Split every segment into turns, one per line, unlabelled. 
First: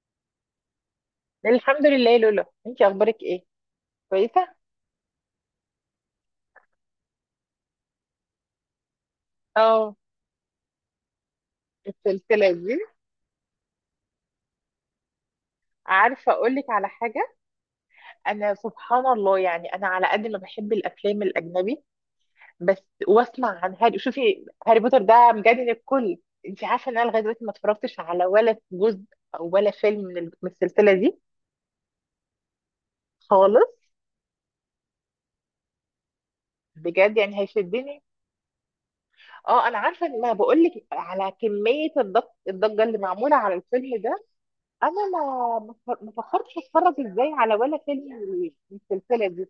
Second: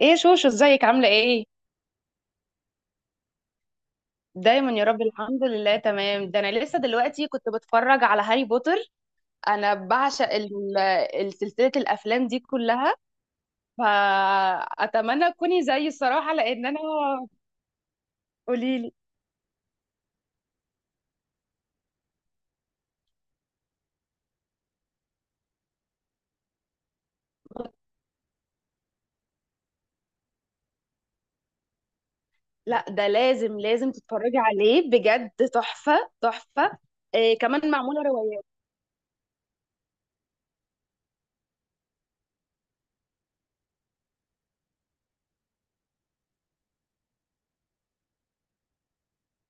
ايه شوشو ازيك عاملة ايه؟
الحمد لله، لولا انتي. اخبارك ايه؟ كويسه.
دايما يا رب الحمد لله تمام. ده انا لسه دلوقتي كنت بتفرج على هاري بوتر. انا
اه.
بعشق سلسلة الافلام دي
السلسله دي.
كلها، فاتمنى تكوني زيي
عارفه
الصراحة
اقول لك
لان انا.
على حاجه؟ انا،
قوليلي.
سبحان الله، يعني انا على قد ما بحب الافلام الاجنبي، بس واسمع عن هاري. شوفي، هاري بوتر ده مجنن الكل. انتي عارفه ان انا لغايه دلوقتي ما اتفرجتش على ولا جزء او ولا فيلم من السلسله دي
لا ده لازم
خالص.
لازم تتفرجي عليه، بجد تحفة تحفة.
بجد يعني
إيه كمان
هيشدني؟
معمولة روايات.
اه، انا عارفه ان ما بقول لك على كميه الضجه اللي معموله على الفيلم ده. انا ما فكرتش اتفرج ازاي على ولا فيلم من السلسله دي.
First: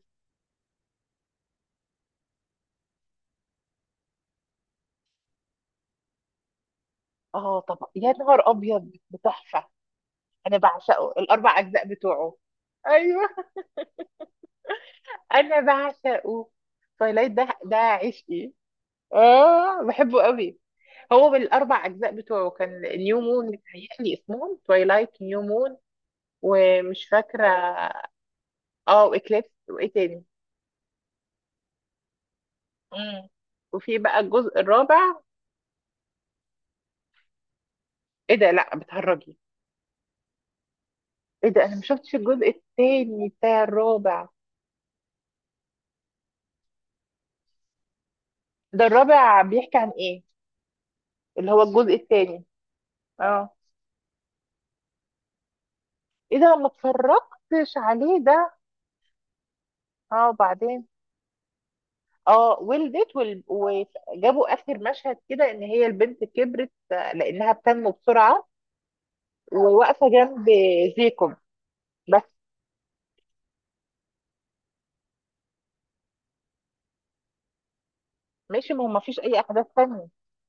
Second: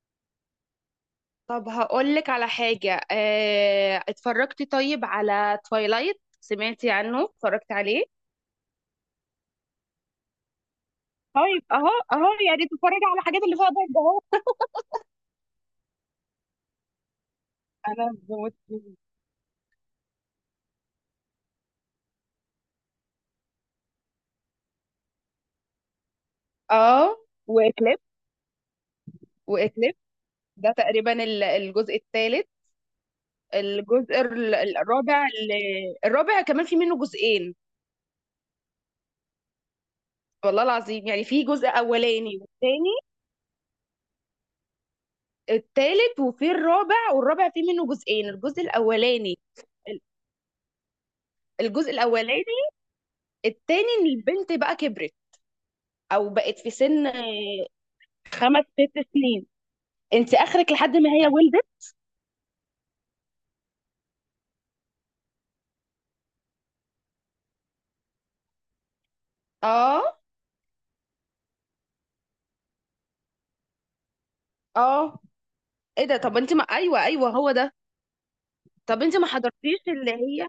طب هقولك على حاجة، إيه اتفرجتي طيب على تويلايت؟ سمعتي عنه؟
اه،
اتفرجتي
طب
عليه؟
يا نهار ابيض، بتحفه! انا بعشقه، الاربع
طيب
اجزاء
اهو اهو،
بتوعه.
يا ريت اتفرج على
ايوه.
الحاجات اللي فيها ضجه اهو.
انا بعشقه. تويلايت ده، ده
انا
عشقي.
بموت فيه.
اه، بحبه قوي. هو بالاربع اجزاء بتوعه كان نيو مون. متهيألي اسمهم تويلايت، نيو مون، ومش
اه،
فاكره.
واكليب،
اه، واكليبس. وايه
واكليب
تاني؟
ده تقريبا الجزء الثالث.
مم. وفي بقى
الجزء
الجزء الرابع.
الرابع الرابع كمان في منه جزئين.
ايه ده؟ لا بتهرجي!
والله العظيم يعني في
ايه ده،
جزء
انا ما شفتش
اولاني
الجزء
والثاني،
التاني بتاع الرابع.
الثالث، وفي الرابع، والرابع في منه جزئين، الجزء
ده
الاولاني،
الرابع بيحكي عن
ال-
ايه؟ اللي هو
الجزء
الجزء التاني.
الاولاني
اه.
الثاني، ان البنت بقى كبرت او
ايه ده،
بقت
ما
في سن
اتفرجتش عليه ده.
خمس ست سنين.
اه،
انت اخرك
وبعدين؟
لحد ما هي ولدت.
اه، ولدت وجابوا اخر مشهد كده ان هي البنت كبرت، لانها بتنمو بسرعة
اه.
وواقفة جنب. زيكم. بس.
اه، ايه ده؟ طب انت ما ايوه ايوه هو ده.
ماشي، ما هو ما
طب انت
فيش
ما
اي احداث
حضرتيش
تانية.
اللي هي،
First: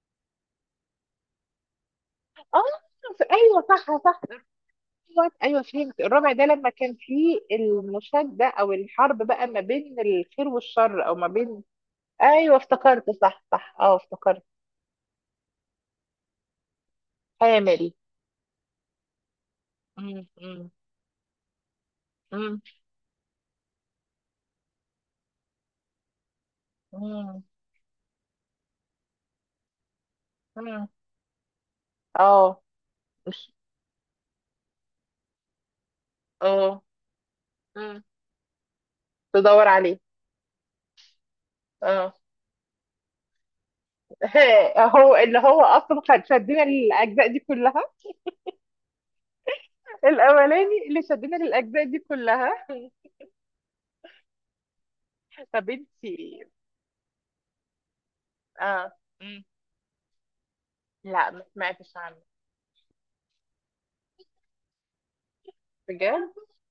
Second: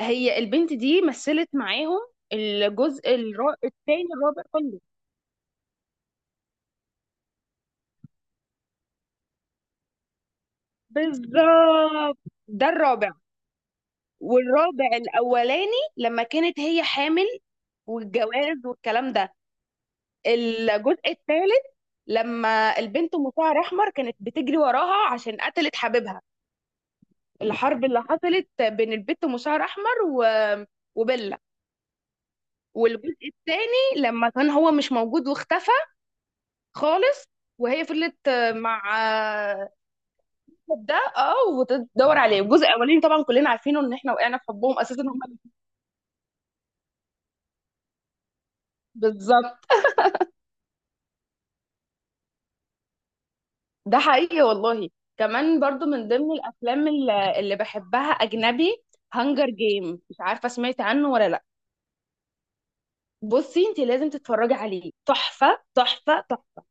هي البنت دي مثلت معاهم
اه،
الجزء
ايوه صح
التاني
صح.
الرابع كله.
ايوه ايوه، فهمت. الرابع ده لما كان فيه المشادة، او الحرب بقى ما بين الخير والشر، او ما بين...
بالظبط،
ايوه،
ده
افتكرت،
الرابع.
صح صح. اه، افتكرت.
والرابع الاولاني لما كانت هي حامل
حامل.
والجواز والكلام ده.
مم، مم،
الجزء الثالث
مم،
لما البنت مشعر احمر كانت بتجري وراها عشان قتلت حبيبها.
مم،
الحرب اللي حصلت بين البنت مشعر احمر و...
مم.
وبيلا.
اه.
والجزء
مش.
الثاني لما كان هو مش موجود واختفى
اه.
خالص. وهي
مم.
فضلت مع.
تدور
آه،
عليه.
ده اه،
اه.
وتدور عليه. الجزء الاولاني طبعا كلنا عارفينه، ان احنا وقعنا في حبهم اساسا
هو
هم.
اللي هو اصلا كان شدنا للاجزاء دي كلها.
بالظبط.
الاولاني اللي شدنا للاجزاء دي كلها.
ده حقيقي والله. كمان
طب
برضو من ضمن
انتي.
الافلام اللي بحبها اجنبي،
اه. مم.
هانجر جيم، مش عارفه سمعت عنه ولا
لا، ما
لا.
سمعتش عنه.
بصي انت لازم تتفرجي عليه، تحفه تحفه
بجد؟
تحفه.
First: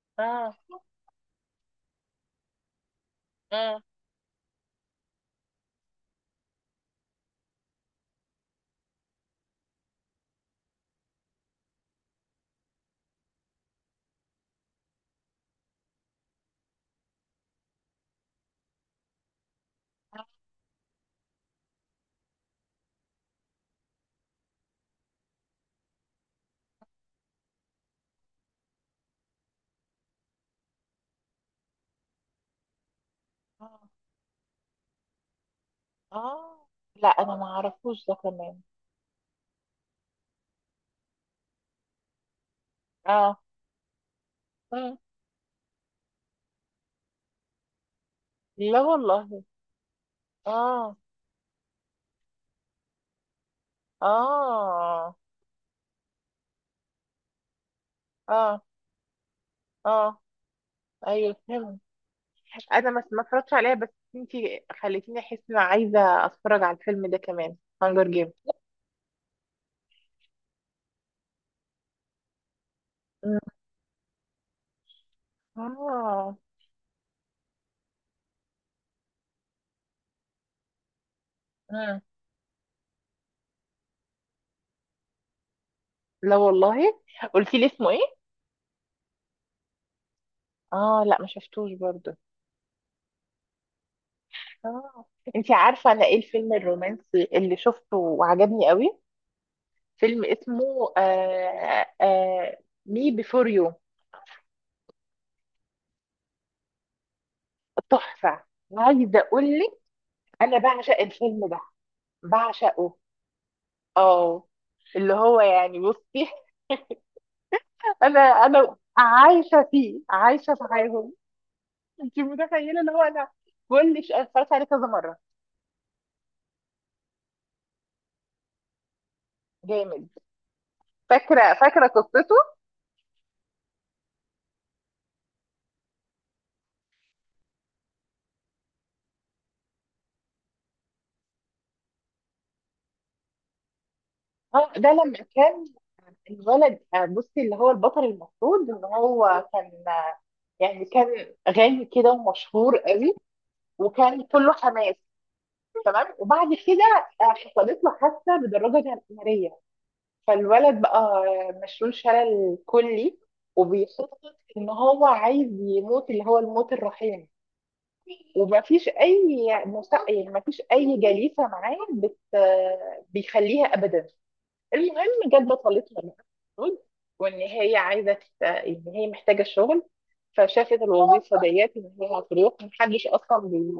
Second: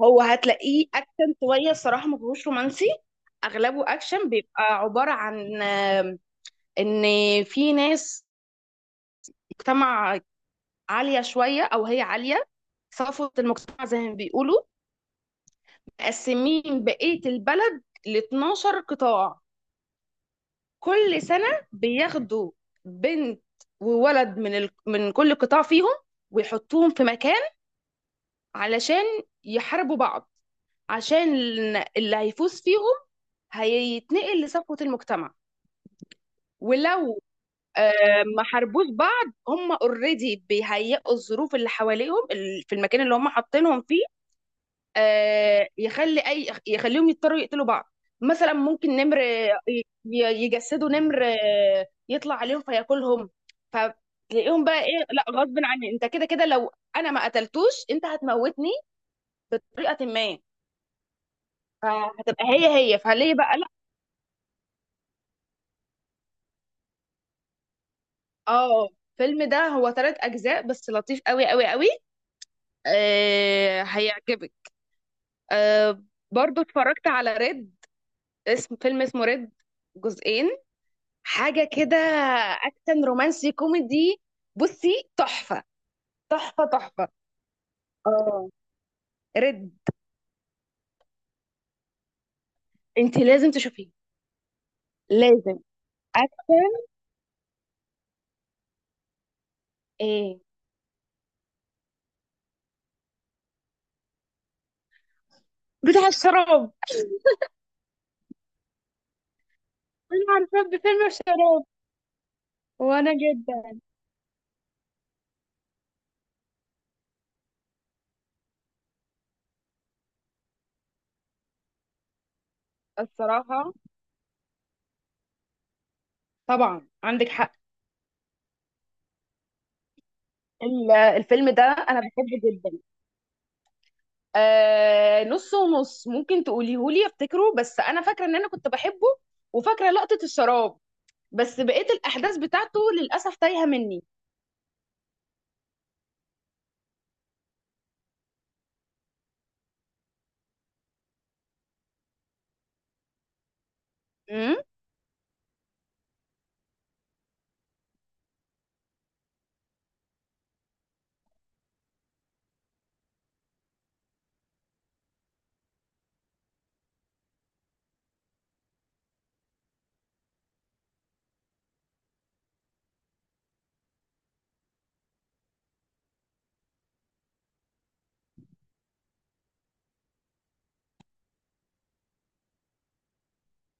هو
اه،
هتلاقيه اكشن شويه الصراحه، ما فيهوش رومانسي،
اه،
اغلبه اكشن. بيبقى عباره عن ان في ناس، مجتمع عالية شوية أو هي عالية، صفوة المجتمع زي ما بيقولوا، مقسمين بقية البلد ل 12 قطاع. كل سنة بياخدوا بنت وولد من كل قطاع فيهم، ويحطوهم في مكان علشان يحاربوا بعض، عشان اللي هيفوز فيهم
اه،
هيتنقل لصفوة المجتمع.
اه. لا،
ولو
انا ما
آه،
اعرفوش ده
ما
كمان.
حاربوش بعض، هم اوريدي بيهيئوا الظروف اللي حواليهم في المكان اللي هم
اه،
حاطينهم فيه،
اه.
يخلي اي يخليهم يضطروا يقتلوا بعض. مثلا
لا
ممكن نمر
والله.
يجسدوا
اه،
نمر يطلع عليهم فياكلهم. فتلاقيهم بقى ايه،
اه،
لا غصب عني، انت كده كده لو انا ما قتلتوش انت
اه،
هتموتني بطريقه
اه،
ما.
ايوه فهمت.
فهتبقى هي،
انا
هي
ما
فليه
اتفرجتش
بقى لا.
عليها بس. انتي خليتيني احس ان انا عايزه اتفرج على الفيلم ده كمان، هانجر جيم.
اه، الفيلم ده هو 3 اجزاء بس، لطيف قوي قوي قوي. آه هيعجبك. آه.
اه.
برضو اتفرجت على ريد، اسم فيلم اسمه ريد، جزئين حاجة كده،
مم.
أكشن رومانسي كوميدي. بصي تحفة
لا
تحفة
والله.
تحفة.
قلتي لي اسمه ايه؟
اه، رد.
اه، لا ما شفتوش برضو.
انت لازم تشوفيه،
اه. انتي
لازم.
عارفه انا ايه الفيلم
أكشن.
الرومانسي اللي شفته وعجبني قوي؟ فيلم
ايه؟
اسمه مي بيفور يو.
بتاع الشراب؟
تحفه. عايزه اقول لك،
انا
انا
عارفة
بعشق
بفيلم
الفيلم ده،
الشراب.
بعشقه.
وانا جدا
اه، اللي هو يعني، بصي. انا عايشه فيه، عايشه في حياتهم. انت متخيله اللي هو انا
الصراحة.
كل شيء أنا اتفرجت عليه كذا مره.
طبعا عندك حق.
جامد.
الفيلم
فاكره
ده
فاكره
انا بحبه
قصته.
جدا. آه نص ونص، ممكن تقوليهولي افتكره، بس انا فاكرة ان انا كنت بحبه، وفاكرة لقطة الشراب، بس بقيت الاحداث بتاعته للاسف تايهة مني.
اه، ده لما كان الولد، بصي، اللي هو البطل، المفروض ان هو كان يعني كان غني كده، ومشهور قوي، وكان كله
امم.
حماس. تمام. وبعد كده حصلت له حادثه بدراجه ناريه. فالولد بقى مشلول شلل كلي، وبيخطط ان هو عايز يموت، اللي هو الموت الرحيم. ومفيش اي يعني مفيش اي جليسه معاه بيخليها ابدا. المهم جت بطلتنا بقى. المفروض. وان هي عايزه ان هي محتاجه الشغل. فشافت الوظيفه ديت ان هي هتروح محدش اصلا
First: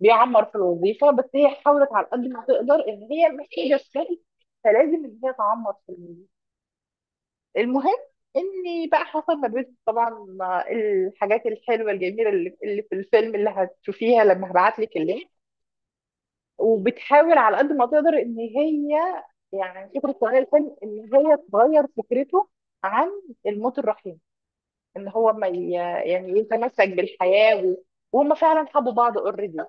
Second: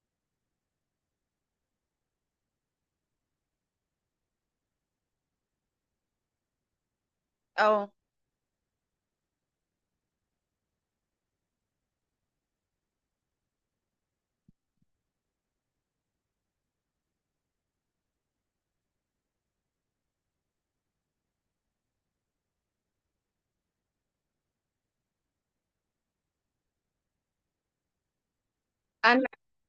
بيعمر في الوظيفه، بس هي حاولت على قد ما تقدر، ان هي محتاجه الشغل، فلازم ان هي تعمر في...
اه.
المهم، اني بقى حصل ما بين طبعا الحاجات الحلوه الجميله اللي في الفيلم اللي هتشوفيها لما هبعت لك اللينك، وبتحاول على قد ما تقدر ان هي يعني فكره تغير الفيلم، ان هي تغير فكرته عن الموت الرحيم، ان هو ما يعني يتمسك بالحياه وهم فعلا حبوا بعض
انا
اوريدي.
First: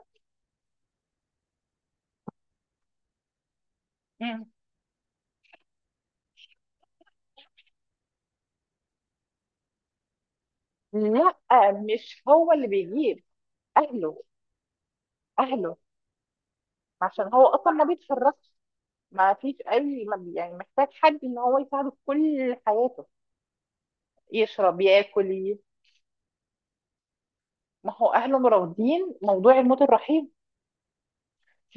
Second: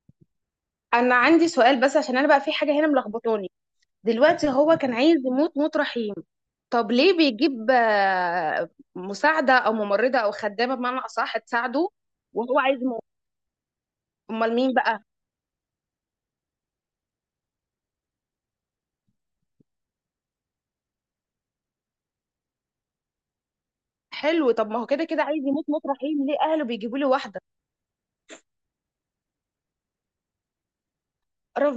انا عندي سؤال بس، عشان انا بقى في حاجه هنا ملخبطاني. دلوقتي هو كان عايز يموت موت رحيم، طب ليه بيجيب مساعده او ممرضه او خدامه بمعنى
لا،
اصح تساعده
مش هو
وهو
اللي
عايز يموت؟
بيجيب. اهله.
امال مين بقى؟
اهله. عشان هو اصلا ما بيتفرجش. ما فيش اي يعني محتاج حد ان هو يساعده في كل حياته.
حلو، طب ما
يشرب،
هو كده كده
ياكل،
عايز يموت موت رحيم، ليه اهله بيجيبوا له واحده؟
ما هو اهله مرافضين موضوع الموت الرحيم.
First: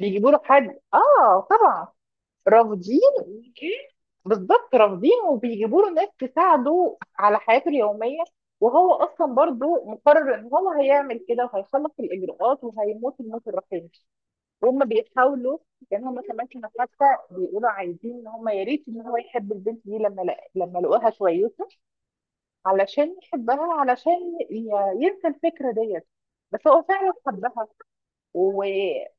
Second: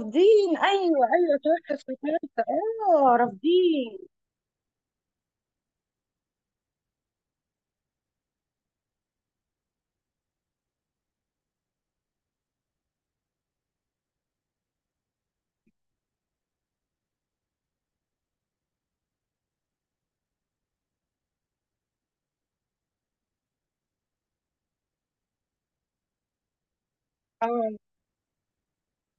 بيجيبوا له حد،
ايوه. ايوه
اه
صح
طبعا.
افتكرت. اه
رافضين.
رافضين.
بالظبط، رافضين، وبيجيبوا له ناس تساعده على حياته اليوميه. وهو اصلا برضو مقرر ان هو هيعمل كده، وهيخلص الاجراءات وهيموت الموت الرحيم. وهم بيحاولوا، لان هم كمان كانوا حتى بيقولوا عايزين ان هم يا ريت ان هو يحب البنت دي لما لقوها شويته، علشان يحبها، علشان ي- ينسى الفكرة ديت. بس هو فعلا حبها
اه.
و...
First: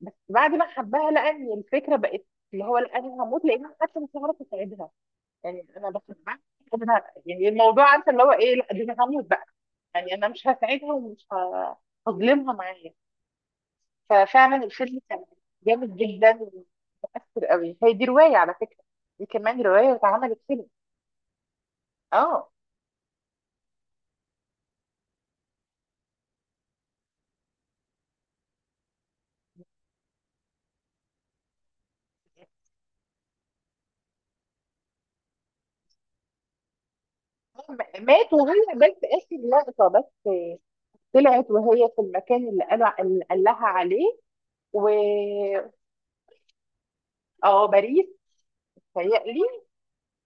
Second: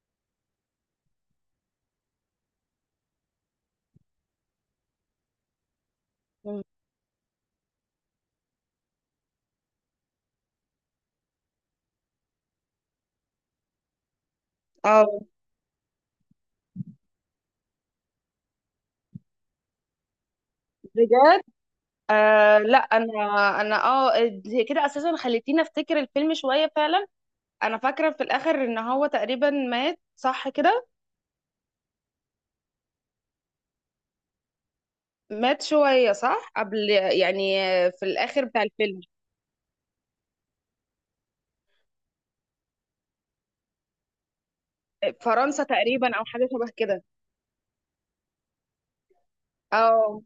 بس بعد ما حبها لقى ان الفكرة بقت، اللي هو لا انا هموت لانها حتى مش هعرف اساعدها، يعني انا بحبها.
م.
يعني الموضوع عارفه اللي هو ايه، لا دي انا هموت بقى، يعني انا مش هساعدها، ومش هظلمها معايا. ففعلا الفيلم
اه.
كان جامد جدا، ومؤثر قوي. هي دي رواية على فكرة، دي كمان رواية واتعملت فيلم.
بجد.
اه،
آه لا انا انا اه كده اساسا خليتيني افتكر الفيلم شويه فعلا. انا فاكره في الاخر ان هو تقريبا مات، صح كده؟ مات شويه صح قبل يعني، في
مات.
الاخر
وهي
بتاع
بس
الفيلم.
اخر لقطة، بس طلعت وهي في المكان اللي قال لها عليه و
فرنسا تقريبا او حاجه شبه كده.
اه، باريس، تهيألي.
اه،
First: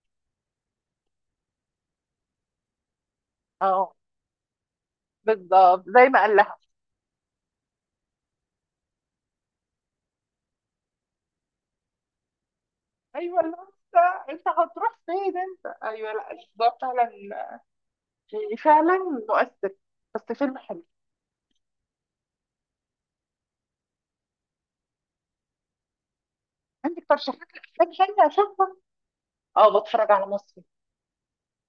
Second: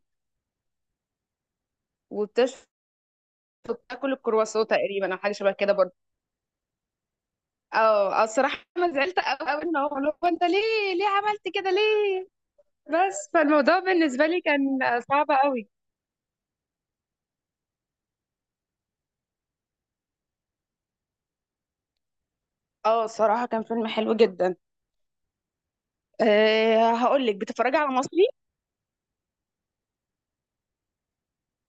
وبتشفط
اه،
تاكل الكرواسون تقريبا او حاجه شبه كده
بالظبط
برضه.
زي ما قال لها.
اه. الصراحه انا زعلت قوي قوي، ان هو اللي هو، انت ليه ليه عملت كده ليه؟ بس
ايوه لا،
فالموضوع
انت
بالنسبه لي
انت
كان
هتروح
صعب
فين
قوي.
انت؟ ايوه لا، الموضوع فعلا يعني فعلا مؤثر، بس فيلم حلو.
اه الصراحه كان فيلم حلو جدا. أه
عندك
هقول لك،
ترشيحات
بتتفرجي على
لافلام
مصري؟
حلوه اشوفها؟ اه. بتفرج على مصري؟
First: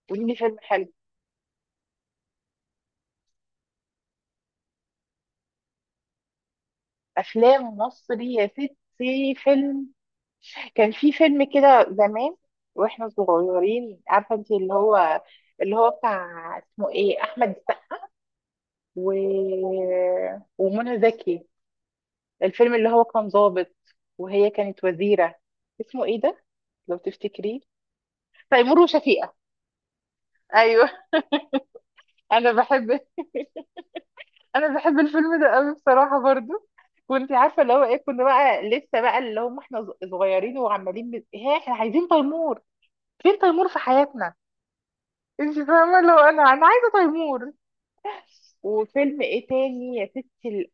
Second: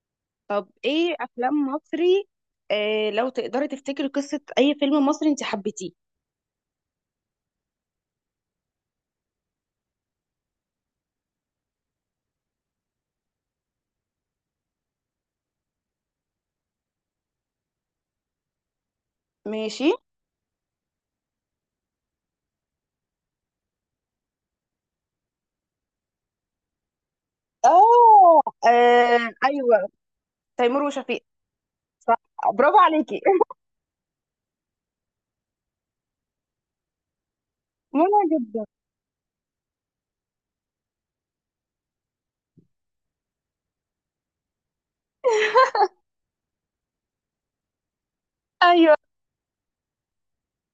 قولي لي فيلم
طب
حلو.
ايه افلام مصري؟ آه لو تقدري تفتكري قصة اي فيلم مصري انت حبيتيه.
افلام مصري يا ستي، فيلم... كان في فيلم كده زمان واحنا صغيرين، عارفه انت، اللي هو بتاع اسمه ايه، احمد السقا و...
ماشي.
ومنى زكي. الفيلم اللي هو كان ضابط وهي كانت وزيره. اسمه ايه ده؟ لو تفتكريه.
اه.
تيمور
آه،
وشفيقه.
ايوه. تيمور
ايوه.
وشفيق.
انا
برافو
بحب.
عليكي.
انا بحب الفيلم ده قوي بصراحه برضو. وانت عارفه اللي هو ايه،
مهم
كنا
جدا.
بقى لسه بقى اللي هم احنا صغيرين، وعمالين ها احنا عايزين تيمور. فين تيمور في حياتنا؟ انت فاهمه اللي هو انا عايزه تيمور.
ايوه.
وفيلم ايه تاني يا ستي،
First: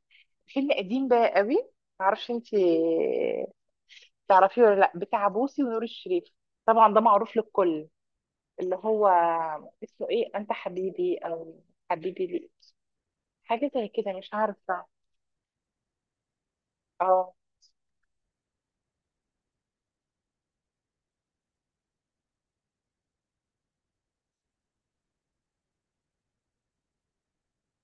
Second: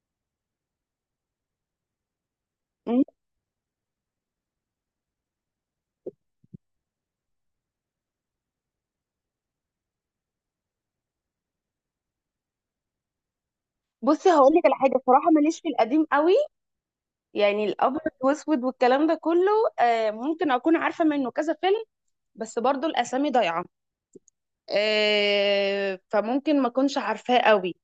فيلم قديم بقى قوي. معرفش انت
مم.
تعرفيه ولا لا، بتاع بوسي ونور الشريف. طبعا ده معروف للكل. اللي هو اسمه ايه، انت حبيبي، او حبيبي لي، حاجه زي كده، مش
بصي هقول لك على
عارفه.
حاجه بصراحه، ماليش في القديم قوي،
اه،
يعني الابيض واسود والكلام ده كله. آه ممكن اكون عارفه منه كذا فيلم، بس برضو الاسامي ضايعه، آه فممكن ما اكونش عارفاه قوي.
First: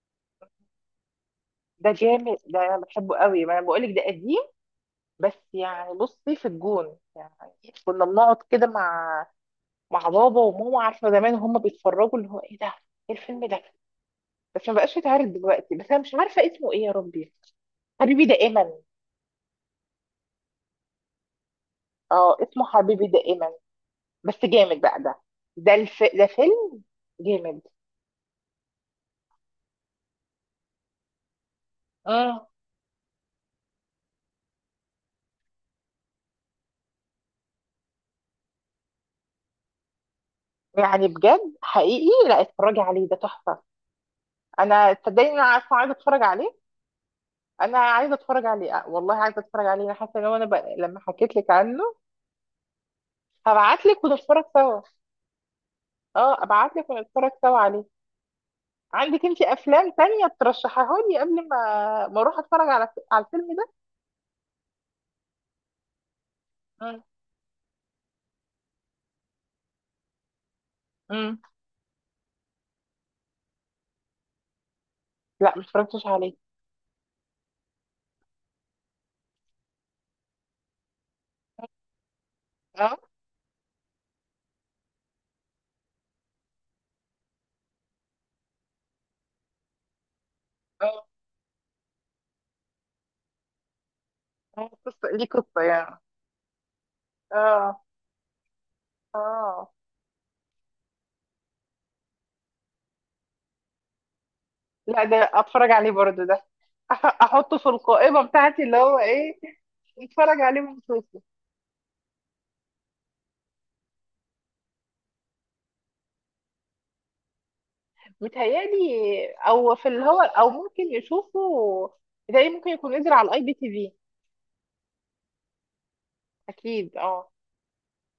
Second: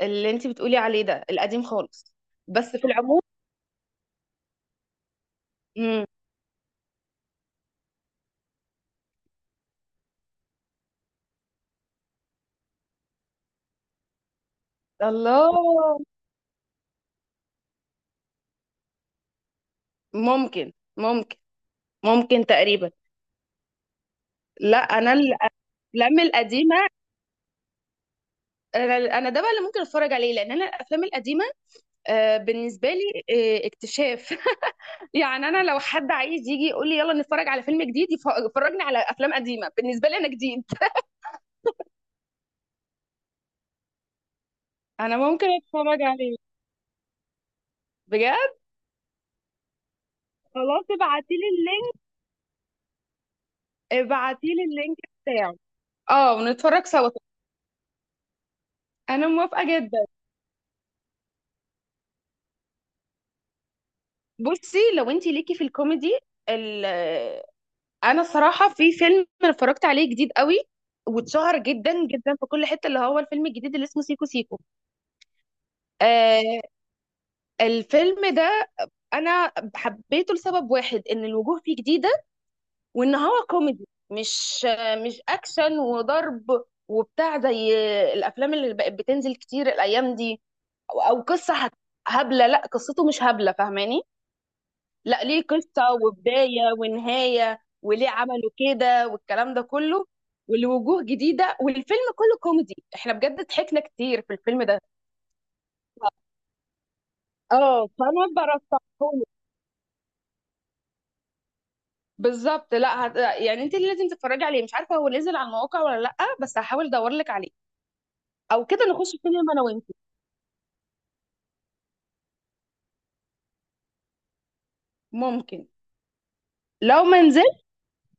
اللي انت بتقولي عليه ده القديم
ده
خالص،
جامد، ده
بس
انا
في
بحبه
العموم.
قوي، ما انا بقولك ده قديم. بس يعني
مم.
بصي، في الجون يعني، كنا بنقعد كده مع بابا وماما، عارفه، زمان وهم بيتفرجوا اللي هو ايه ده. ايه الفيلم ده؟ بس ما بقاش يتعرض دلوقتي، بس
الله.
انا مش عارفه اسمه ايه يا ربي. حبيبي دائما.
ممكن ممكن.
اه،
ممكن
اسمه
تقريبا.
حبيبي دائما، بس
لا
جامد بقى
انا
ده.
الافلام
ده
القديمه،
فيلم جامد.
انا أنا ده بقى اللي ممكن اتفرج عليه، لان انا الافلام القديمه
اه،
بالنسبه لي اكتشاف. يعني انا لو حد عايز يجي يقول لي يلا نتفرج على فيلم جديد، يفرجني على افلام قديمه بالنسبه لي انا جديد.
يعني بجد حقيقي، لا اتفرجي عليه ده تحفه. انا
انا
صدقني، انا
ممكن
عارفه عايزه
اتفرج
اتفرج
عليه.
عليه. انا عايزه اتفرج
بجد.
عليه، والله عايزه اتفرج عليه، انا حاسه ان هو انا بقى...
خلاص
لما
ابعتي
حكيت
لي
لك عنه.
اللينك.
هبعت لك ونتفرج
ابعتي لي
سوا.
اللينك بتاعه. اه
اه، ابعت
ونتفرج
لك
سوا.
ونتفرج سوا عليه. عندك
انا
انت
موافقه
افلام
جدا.
تانية ترشحها لي قبل ما اروح اتفرج على الفيلم ده؟
بصي لو انت ليكي في الكوميدي،
مم.
انا الصراحه في فيلم اتفرجت عليه جديد قوي،
مم.
واتشهر جدا جدا في كل حته، اللي هو الفيلم الجديد اللي اسمه سيكو سيكو.
لا، ما اتفرجتش عليه.
آه الفيلم ده انا حبيته لسبب واحد، ان الوجوه فيه جديده،
اه،
وان هو كوميدي مش مش اكشن وضرب وبتاع زي الافلام اللي بقت بتنزل كتير الايام دي،
اه،
او قصه هبله. لا قصته مش هبله، فاهماني؟
قصة
لا
ليه
ليه
قصة
قصة
يعني؟
وبداية ونهاية
اه،
وليه عملوا كده والكلام ده
اه.
كله، ولوجوه جديدة، والفيلم كله كوميدي، احنا بجد ضحكنا كتير في الفيلم ده.
لا، ده اتفرج عليه برضو ده، احطه في
اه
القائمة
فانا
بتاعتي اللي هو
برشحهولك.
ايه، اتفرج عليه ونشوفه.
بالظبط، لا يعني انت اللي لازم تتفرجي عليه، مش عارفة هو نزل على المواقع ولا لا، بس هحاول ادور لك عليه، او
متهيألي
كده نخش سينما انا
او
وانت.
في اللي هو، او ممكن يشوفه. متهيألي ممكن يكون نزل على الـ IPTV.
ممكن.
اكيد،
لو ما
اه.
نزل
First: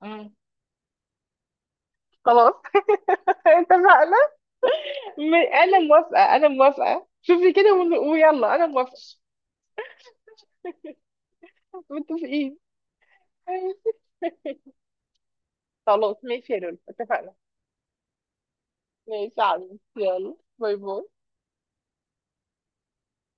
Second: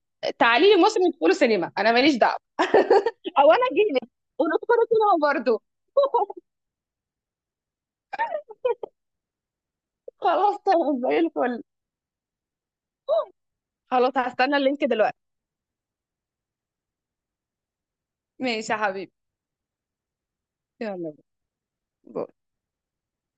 مم.
تعالي لي مصر ندخله سينما، انا ماليش دعوة،
خلاص.
او انا اجيلك
اتفقنا.
وندخله سينما برضه.
انا موافقه، انا موافقه، شوفي كده، ويلا انا موافقه.
خلاص تمام زي الفل.
متفقين.
خلاص هستنى اللينك دلوقتي.
خلاص، ماشي يا لولو، اتفقنا.
ماشي يا حبيبي،
ماشي يا عمي، يلا، باي باي.
يلا باي.